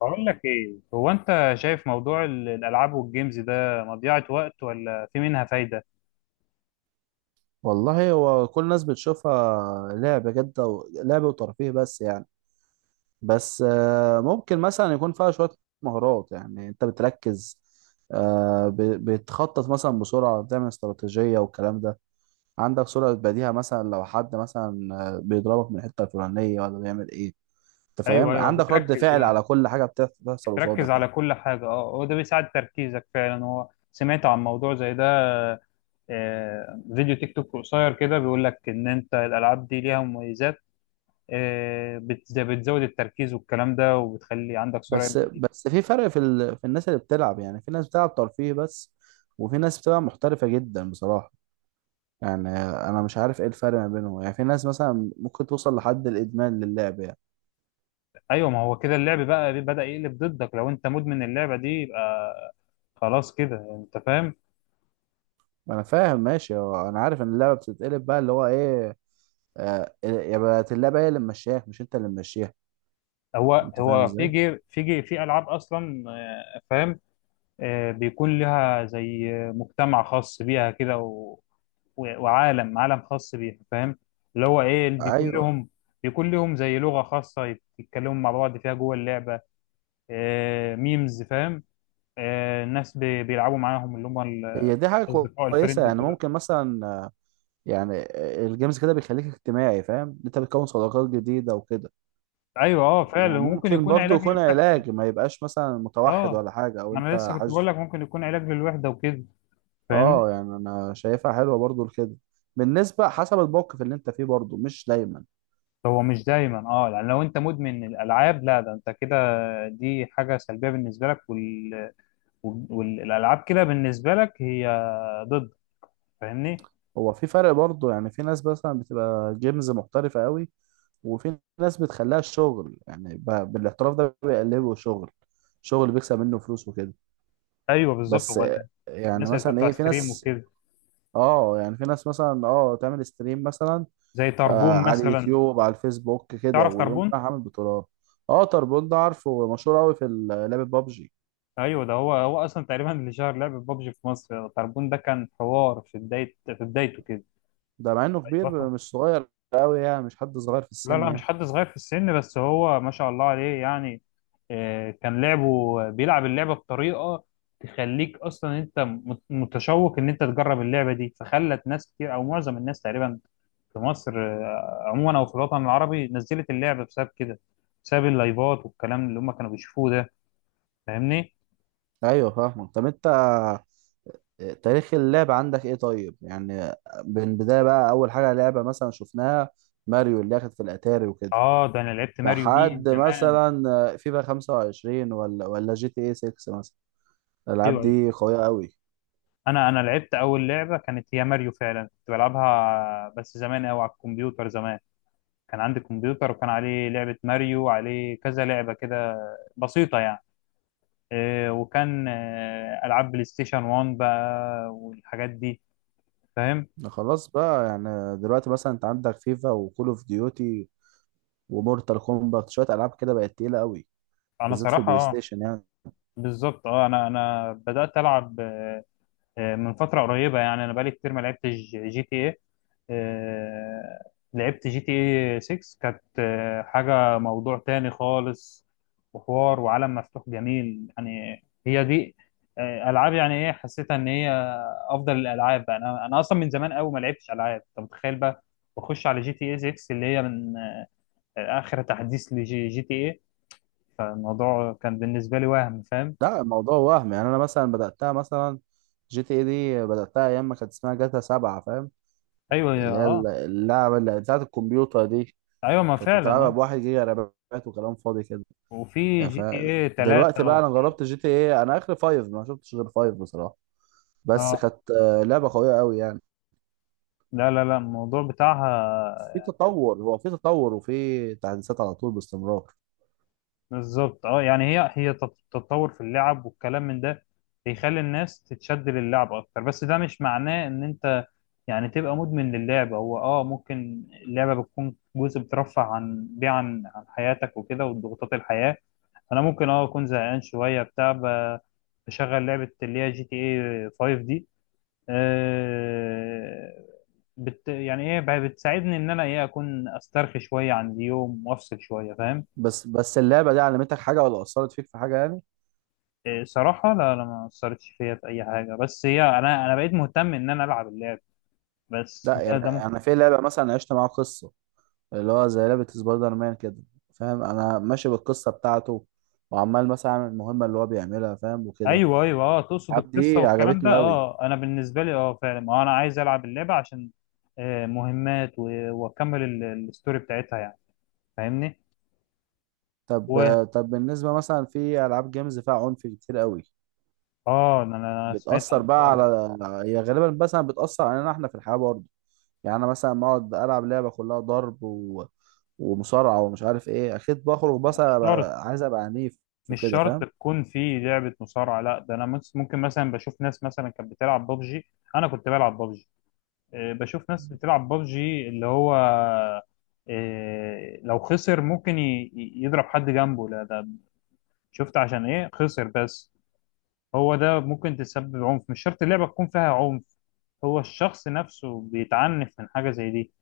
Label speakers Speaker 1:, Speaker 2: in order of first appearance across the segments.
Speaker 1: بقول لك ايه؟ هو انت شايف موضوع الالعاب والجيمز ده مضيعة وقت ولا في منها فايدة؟
Speaker 2: والله هو كل الناس بتشوفها لعبة جد لعبة وترفيه بس يعني. بس ممكن مثلا يكون فيها شوية مهارات، يعني انت بتركز، بتخطط مثلا بسرعة، بتعمل استراتيجية والكلام ده. عندك سرعة بديهة، مثلا لو حد مثلا بيضربك من الحتة الفلانية ولا بيعمل ايه. انت
Speaker 1: ايوه
Speaker 2: فاهم،
Speaker 1: ايوه،
Speaker 2: عندك رد
Speaker 1: بتركز
Speaker 2: فعل
Speaker 1: يعني،
Speaker 2: على كل حاجة بتحصل
Speaker 1: بتركز
Speaker 2: قصادك
Speaker 1: على
Speaker 2: يعني.
Speaker 1: كل حاجة. اه، هو ده بيساعد تركيزك فعلا. هو سمعت عن موضوع زي ده؟ فيديو تيك توك قصير كده بيقول لك ان انت الالعاب دي ليها مميزات. بتزود التركيز والكلام ده، وبتخلي عندك سرعة
Speaker 2: بس
Speaker 1: بديهة.
Speaker 2: بس في فرق في في الناس اللي بتلعب. يعني في ناس بتلعب ترفيه بس، وفي ناس بتبقى محترفة جدا بصراحة. يعني انا مش عارف ايه الفرق ما بينهم، يعني في ناس مثلا ممكن توصل لحد الادمان للعب يعني.
Speaker 1: ايوه، ما هو كده اللعب بقى بدأ يقلب ضدك. لو انت مدمن اللعبة دي يبقى خلاص كده، انت فاهم.
Speaker 2: انا فاهم ماشي، هو انا عارف ان اللعبه بتتقلب بقى اللي هو ايه، آه، يا بقت اللعبه هي اللي ممشياك مش انت اللي ممشيها.
Speaker 1: هو
Speaker 2: انت فاهم
Speaker 1: هو في
Speaker 2: ازاي.
Speaker 1: جي في جي في العاب اصلا. فاهم، بيكون لها زي مجتمع خاص بيها كده، وعالم خاص بيها، فاهم؟ اللي هو ايه اللي بيكون
Speaker 2: ايوه،
Speaker 1: لهم، بيكون لهم زي لغة خاصة يتكلموا مع بعض فيها جوه اللعبة. آه، ميمز، فاهم. آه، الناس بيلعبوا معاهم، اللي هم
Speaker 2: هي دي حاجه
Speaker 1: الاصدقاء، الفريند
Speaker 2: كويسه، يعني
Speaker 1: وكده.
Speaker 2: ممكن مثلا يعني الجيمز كده بيخليك اجتماعي، فاهم، انت بتكون صداقات جديده وكده.
Speaker 1: ايوه اه، فعلا ممكن
Speaker 2: وممكن
Speaker 1: يكون
Speaker 2: برضو
Speaker 1: علاج
Speaker 2: يكون
Speaker 1: للوحدة.
Speaker 2: علاج، ما يبقاش مثلا متوحد
Speaker 1: اه،
Speaker 2: ولا حاجه، او
Speaker 1: ما انا
Speaker 2: انت
Speaker 1: لسه كنت بقول
Speaker 2: حاج.
Speaker 1: لك ممكن يكون علاج للوحدة وكده، فاهمني؟
Speaker 2: اه يعني انا شايفها حلوه برضو لكده، بالنسبه حسب الموقف اللي انت فيه، برضو مش دايما.
Speaker 1: هو مش دايما اه، يعني لو انت مدمن الالعاب لا، ده انت كده دي حاجه سلبيه بالنسبه لك، والالعاب كده بالنسبه لك هي ضد، فاهمني؟
Speaker 2: هو في فرق برضو، يعني في ناس مثلا بتبقى جيمز محترفه قوي، وفي ناس بتخليها شغل، يعني بالاحتراف ده بيقلبه شغل، شغل بيكسب منه فلوس وكده.
Speaker 1: ايوه بالظبط.
Speaker 2: بس
Speaker 1: هو
Speaker 2: يعني
Speaker 1: الناس اللي
Speaker 2: مثلا
Speaker 1: بتطلع
Speaker 2: ايه، في
Speaker 1: ستريم
Speaker 2: ناس،
Speaker 1: وكده،
Speaker 2: اه يعني في ناس مثلا اه تعمل ستريم مثلا،
Speaker 1: زي
Speaker 2: آه،
Speaker 1: تربون
Speaker 2: على
Speaker 1: مثلا.
Speaker 2: اليوتيوب على الفيسبوك كده،
Speaker 1: تعرف
Speaker 2: ويقوم
Speaker 1: تربون؟
Speaker 2: رايح عامل بطولات. اه تربون ده، عارفه، مشهور قوي في لعبه بابجي.
Speaker 1: ايوه، ده هو هو اصلا تقريبا اللي شهر لعبه ببجي في مصر. تربون ده كان حوار في بدايه في بدايته
Speaker 2: ده مع انه كبير
Speaker 1: كده.
Speaker 2: مش صغير قوي يعني، مش حد صغير في
Speaker 1: لا
Speaker 2: السن
Speaker 1: لا، مش
Speaker 2: يعني.
Speaker 1: حد صغير في السن، بس هو ما شاء الله عليه يعني. كان لعبه بيلعب اللعبة بطريقة تخليك أصلا أنت متشوق إن أنت تجرب اللعبة دي، فخلت ناس كتير أو معظم الناس تقريبا في مصر عموما، أو في الوطن العربي نزلت اللعبة بسبب كده، بسبب اللايفات والكلام اللي هم كانوا بيشوفوه ده، فاهمني؟
Speaker 2: ايوه فاهمك. طب انت تاريخ اللعب عندك ايه طيب، يعني من بداية بقى، اول حاجة لعبة مثلا شفناها ماريو اللي اخد في الاتاري وكده،
Speaker 1: آه، ده أنا لعبت ماريو دي
Speaker 2: لحد
Speaker 1: زمان.
Speaker 2: مثلا فيفا 25 ولا جي تي اي 6 مثلا.
Speaker 1: أيوه
Speaker 2: الالعاب
Speaker 1: أيوه،
Speaker 2: دي قوية قوي.
Speaker 1: أنا لعبت أول لعبة كانت هي ماريو فعلا، كنت بلعبها بس زمان أوي على الكمبيوتر زمان. كان عندي كمبيوتر وكان عليه لعبة ماريو وعليه كذا لعبة كده بسيطة يعني. إيه، وكان ألعاب بلاي ستيشن 1 بقى والحاجات دي، فاهم.
Speaker 2: خلاص بقى، يعني دلوقتي مثلا انت عندك فيفا وكول اوف ديوتي ومورتال كومباكت، شوية العاب كده بقت تقيلة قوي،
Speaker 1: أنا
Speaker 2: بالذات في
Speaker 1: صراحة
Speaker 2: البلاي
Speaker 1: اه،
Speaker 2: ستيشن يعني.
Speaker 1: بالظبط اه، أنا بدأت ألعب من فترة قريبة يعني. أنا بقالي كتير ما لعبتش جي تي إيه. لعبت جي تي إيه 6 كانت حاجة موضوع تاني خالص، وحوار وعالم مفتوح جميل يعني. هي دي ألعاب يعني، إيه حسيتها إن هي أفضل الألعاب بقى. أنا أصلا من زمان أوي ما لعبتش ألعاب، أنت متخيل بقى. بخش على جي تي إيه 6 اللي هي من آخر تحديث لجي تي إيه. فالموضوع كان بالنسبة لي وهم، فاهم.
Speaker 2: لا الموضوع وهم، يعني انا مثلا بداتها مثلا جي تي اي دي، بداتها ايام ما كانت اسمها جاتا سبعة، فاهم،
Speaker 1: أيوه،
Speaker 2: اللي هي
Speaker 1: أه.
Speaker 2: اللعبه اللي بتاعت الكمبيوتر دي،
Speaker 1: أيوه، ما
Speaker 2: كنت
Speaker 1: فعلا
Speaker 2: بتلعبها بواحد جيجا رامات وكلام فاضي كده
Speaker 1: وفي
Speaker 2: يعني.
Speaker 1: جي
Speaker 2: ف
Speaker 1: تي ايه
Speaker 2: دلوقتي
Speaker 1: 3
Speaker 2: بقى انا
Speaker 1: وفي
Speaker 2: جربت جي تي اي، انا اخر فايف، ما شفتش غير فايف بصراحه، بس
Speaker 1: اه.
Speaker 2: كانت لعبه قويه قوي يعني.
Speaker 1: لا لا لا، الموضوع بتاعها
Speaker 2: في تطور، هو في تطور وفي تحديثات على طول باستمرار.
Speaker 1: بالظبط اه. يعني هي هي تتطور في اللعب والكلام من ده، بيخلي الناس تتشد للعب اكتر. بس ده مش معناه ان انت يعني تبقى مدمن للعبة. هو اه، ممكن اللعبة بتكون جزء بترفع عن بيه، عن حياتك وكده وضغوطات الحياة. انا ممكن اه اكون زهقان شوية بتاع، بشغل لعبة اللي هي جي تي ايه 5 دي. آه، بت يعني ايه، بتساعدني ان انا ايه اكون استرخي شويه عن اليوم وافصل شويه، فاهم.
Speaker 2: بس اللعبه دي علمتك حاجه، ولا اثرت فيك في حاجه يعني.
Speaker 1: إيه صراحه لا لا، ما اثرتش فيا في اي حاجه. بس هي انا بقيت مهتم ان انا العب اللعب بس.
Speaker 2: لا يعني انا في لعبه مثلا عشت معاها قصه، اللي هو زي لعبة سبايدر مان كده، فاهم، انا ماشي بالقصة بتاعته، وعمال مثلا اعمل المهمة اللي هو بيعملها، فاهم وكده.
Speaker 1: ايوه ايوه اه، تقصد
Speaker 2: الألعاب
Speaker 1: القصه
Speaker 2: دي
Speaker 1: والكلام ده.
Speaker 2: عجبتني قوي.
Speaker 1: اه، انا بالنسبه لي اه فعلا ما انا عايز العب اللعبه عشان مهمات واكمل الستوري بتاعتها يعني، فاهمني.
Speaker 2: طب
Speaker 1: و
Speaker 2: طب بالنسبة مثلا في ألعاب جيمز فيها عنف كتير قوي،
Speaker 1: اه، انا أنا سمعت عن
Speaker 2: بتأثر بقى
Speaker 1: الحوار ده.
Speaker 2: على، هي غالبا مثلا بتأثر علينا احنا في الحياة برضه. يعني انا مثلا ما اقعد ألعب لعبة كلها ضرب ومصارعة ومش عارف ايه، اكيد بخرج بس
Speaker 1: مش شرط،
Speaker 2: عايز ابقى عنيف
Speaker 1: مش
Speaker 2: وكده،
Speaker 1: شرط
Speaker 2: فاهم.
Speaker 1: تكون في لعبة مصارعة. لا ده انا ممكن مثلا بشوف ناس مثلا كانت بتلعب بابجي، انا كنت بلعب بابجي. بشوف ناس بتلعب بابجي اللي هو لو خسر ممكن يضرب حد جنبه. لا ده شفت عشان ايه خسر بس. هو ده ممكن تسبب عنف، مش شرط اللعبة تكون فيها عنف، هو الشخص نفسه بيتعنف من حاجة زي دي،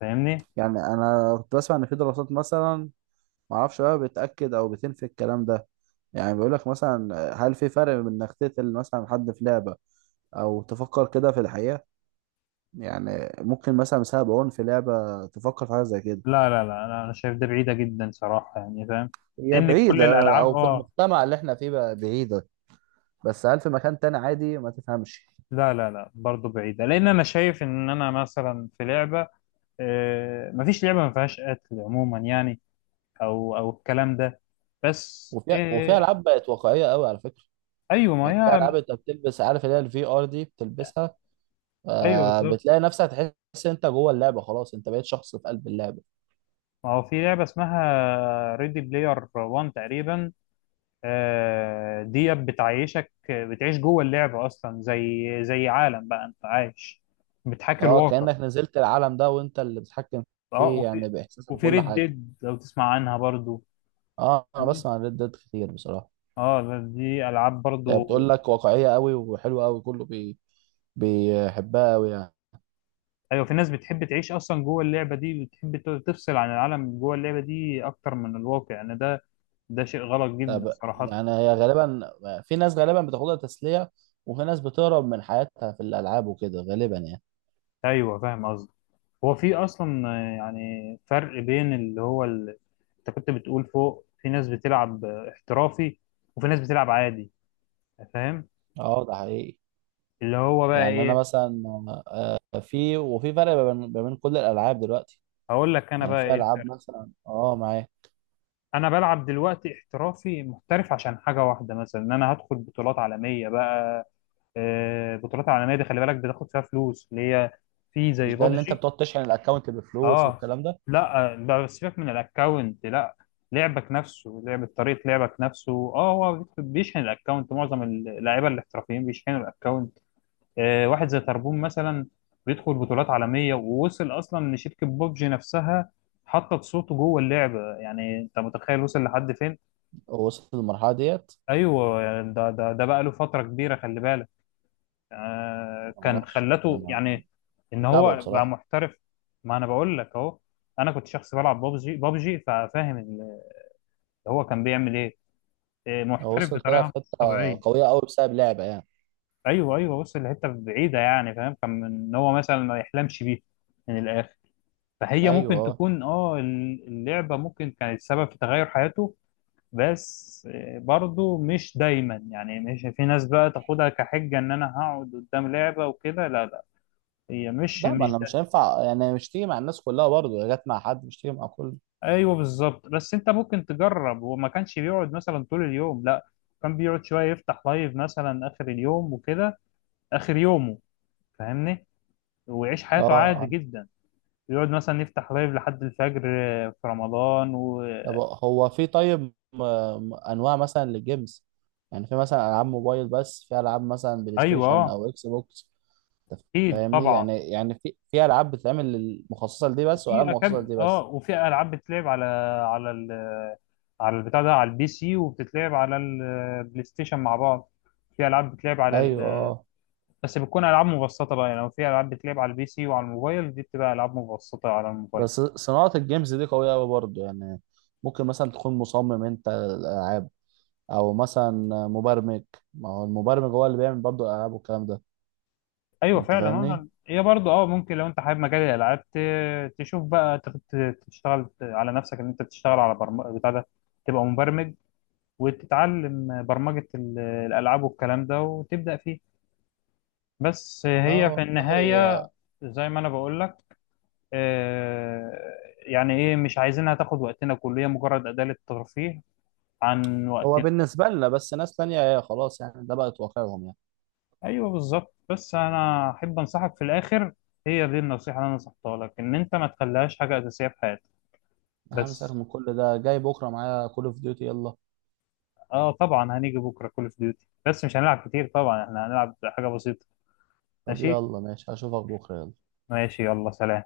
Speaker 1: فاهمني.
Speaker 2: يعني انا كنت بسمع ان في دراسات مثلا، معرفش بقى بتأكد أو بتنفي الكلام ده. يعني بيقولك مثلا هل في فرق بين إنك تقتل مثلا حد في لعبة أو تفكر كده في الحقيقة. يعني ممكن مثلا بسبب عنف في لعبة تفكر في حاجة زي كده.
Speaker 1: لا لا لا، انا أنا شايف ده بعيدة جدا صراحة يعني، فاهم.
Speaker 2: هي
Speaker 1: لان كل
Speaker 2: بعيدة، أو
Speaker 1: الالعاب
Speaker 2: في
Speaker 1: اه،
Speaker 2: المجتمع اللي إحنا فيه بقى بعيدة، بس هل في مكان تاني عادي ما تفهمش.
Speaker 1: لا لا لا برضه بعيدة. لأن أنا شايف إن أنا مثلا في لعبة مفيش لعبة ما فيهاش قتل عموما يعني، أو الكلام ده بس
Speaker 2: وفي ألعاب بقت واقعية قوي على فكرة.
Speaker 1: أيوه ما
Speaker 2: يعني في
Speaker 1: هي.
Speaker 2: ألعاب أنت بتلبس، عارف اللي هي الفي آر دي بتلبسها،
Speaker 1: أيوه
Speaker 2: آه،
Speaker 1: بالظبط،
Speaker 2: بتلاقي نفسك تحس أنت جوه اللعبة، خلاص أنت بقيت شخص في قلب اللعبة.
Speaker 1: ما هو في لعبة اسمها ريدي بلاير 1 تقريبا. دي بتعيشك، بتعيش جوه اللعبة أصلا زي زي عالم بقى أنت عايش، بتحاكي
Speaker 2: اه
Speaker 1: الواقع.
Speaker 2: كأنك نزلت العالم ده وانت اللي بتتحكم
Speaker 1: أه،
Speaker 2: فيه
Speaker 1: وفي
Speaker 2: يعني، باحساسك وكل
Speaker 1: ريد
Speaker 2: حاجه.
Speaker 1: ديد لو تسمع عنها برضه.
Speaker 2: اه انا بسمع عن ريد ديد كتير بصراحه.
Speaker 1: اه، دي العاب برضو.
Speaker 2: هي بتقول لك واقعيه قوي وحلوه قوي، كله بيحبها قوي يعني.
Speaker 1: ايوه، في ناس بتحب تعيش اصلا جوه اللعبه دي، بتحب تفصل عن العالم جوه اللعبه دي اكتر من الواقع. يعني ده ده شيء غلط جدا
Speaker 2: طب
Speaker 1: صراحه.
Speaker 2: يعني هي غالبا في ناس غالبا بتاخدها تسليه، وفي ناس بتهرب من حياتها في الالعاب وكده غالبا يعني.
Speaker 1: ايوه، فاهم قصدي. هو في اصلا يعني فرق بين اللي هو انت كنت بتقول فوق في ناس بتلعب احترافي، وفي ناس بتلعب عادي، فاهم.
Speaker 2: اه ده حقيقي.
Speaker 1: اللي هو بقى
Speaker 2: يعني انا
Speaker 1: ايه،
Speaker 2: مثلا في فرق ما بين كل الالعاب دلوقتي،
Speaker 1: هقول لك انا
Speaker 2: يعني
Speaker 1: بقى
Speaker 2: في
Speaker 1: ايه
Speaker 2: العاب
Speaker 1: الفرق.
Speaker 2: مثلا اه معايا.
Speaker 1: انا بلعب دلوقتي احترافي محترف عشان حاجه واحده، مثلا ان انا هدخل بطولات عالميه بقى. بطولات عالميه دي خلي بالك بتاخد فيها فلوس، اللي هي في زي
Speaker 2: مش ده اللي انت
Speaker 1: بابجي.
Speaker 2: بتقعد تشحن الاكونت بفلوس
Speaker 1: اه
Speaker 2: والكلام ده.
Speaker 1: لا، بقى سيبك من الاكونت، لا لعبك نفسه، لعبة طريقة لعبك نفسه. اه هو بيشحن الاكونت، معظم اللعيبة الاحترافيين بيشحنوا الاكونت. واحد زي تربون مثلا، بيدخل بطولات عالمية، ووصل اصلا ان شركة بوبجي نفسها حطت صوته جوه اللعبة. يعني انت متخيل وصل لحد فين؟
Speaker 2: هو وصل للمرحلة ديت،
Speaker 1: ايوه يعني ده ده بقى له فترة كبيرة خلي بالك. كان
Speaker 2: معرفش
Speaker 1: خلته
Speaker 2: أنا
Speaker 1: يعني ان
Speaker 2: متابعه
Speaker 1: هو بقى
Speaker 2: بصراحة.
Speaker 1: محترف. ما انا بقول لك اهو، انا كنت شخص بلعب بابجي ففاهم هو كان بيعمل ايه،
Speaker 2: هو
Speaker 1: محترف
Speaker 2: وصل كده في
Speaker 1: بطريقه مش
Speaker 2: حتة
Speaker 1: طبيعيه.
Speaker 2: قوية أوي بسبب لعبة يعني.
Speaker 1: ايوه ايوه، بص الحته بعيده يعني فاهم، كان ان هو مثلا ما يحلمش بيه من الاخر. فهي
Speaker 2: أيوه
Speaker 1: ممكن
Speaker 2: أه.
Speaker 1: تكون اه اللعبه ممكن كانت سبب في تغير حياته. بس برضه مش دايما يعني، مش في ناس بقى تاخدها كحجه ان انا هقعد قدام لعبه وكده، لا لا، هي مش
Speaker 2: لا ما
Speaker 1: مش.
Speaker 2: أنا مش هينفع يعني، مش تيجي مع الناس كلها برضه، هي جت مع حد مش تيجي مع كل.
Speaker 1: ايوه بالظبط، بس انت ممكن تجرب. وما كانش بيقعد مثلا طول اليوم لا، كان بيقعد شويه يفتح لايف مثلا اخر اليوم وكده، اخر يومه، فاهمني، ويعيش حياته
Speaker 2: أه
Speaker 1: عادي
Speaker 2: عن-
Speaker 1: جدا. يقعد مثلا يفتح لايف لحد الفجر في رمضان
Speaker 2: طب هو في طيب أنواع مثلا للجيمز، يعني في مثلا ألعاب موبايل بس، في ألعاب مثلا بلاي
Speaker 1: ايوه
Speaker 2: ستيشن أو إكس بوكس،
Speaker 1: اكيد
Speaker 2: فاهمني،
Speaker 1: طبعا.
Speaker 2: يعني يعني في ألعاب بتتعمل مخصصة لدي بس، وألعاب مخصصة لدي
Speaker 1: اه،
Speaker 2: بس.
Speaker 1: وفي العاب بتتلعب على على على البتاع ده، على البي سي، وبتتلعب على البلاي ستيشن مع بعض. في العاب بتتلعب على،
Speaker 2: أيوه.
Speaker 1: بس بتكون العاب مبسطه بقى يعني. لو في العاب بتلعب على البي سي وعلى الموبايل، دي بتبقى العاب مبسطه على الموبايل.
Speaker 2: بس صناعة الجيمز دي قوية أوي برضه يعني، ممكن مثلا تكون مصمم أنت الألعاب، أو مثلا مبرمج. ما هو المبرمج هو اللي بيعمل برضه الألعاب والكلام ده.
Speaker 1: ايوه
Speaker 2: أنت
Speaker 1: فعلا
Speaker 2: فاهمني؟
Speaker 1: يعني هي برضه اه ممكن لو انت حابب مجال الالعاب تشوف بقى تشتغل على نفسك ان انت بتشتغل على برمجه بتاع ده، تبقى مبرمج، وتتعلم برمجه الالعاب والكلام ده وتبدا فيه. بس هي في
Speaker 2: اه والله.
Speaker 1: النهايه، زي ما انا بقول لك آه، يعني ايه، مش عايزينها تاخد وقتنا كله، هي مجرد اداه للترفيه عن
Speaker 2: هو
Speaker 1: وقتنا.
Speaker 2: بالنسبة لنا بس، ناس تانية هي خلاص يعني، ده بقت واقعهم يعني.
Speaker 1: ايوه بالظبط، بس انا احب انصحك في الاخر، هي دي النصيحه اللي انا نصحتها لك، ان انت ما تخليهاش حاجه اساسيه في حياتك.
Speaker 2: أنا مساك
Speaker 1: بس
Speaker 2: من كل ده، جاي بكرة معايا كول أوف ديوتي، يلا.
Speaker 1: اه طبعا، هنيجي بكره كول اوف ديوتي، بس مش هنلعب كتير طبعا، احنا هنلعب حاجه بسيطه.
Speaker 2: طب
Speaker 1: ماشي
Speaker 2: يلا ماشي هشوفك بكرة، يلا.
Speaker 1: ماشي، يلا سلام.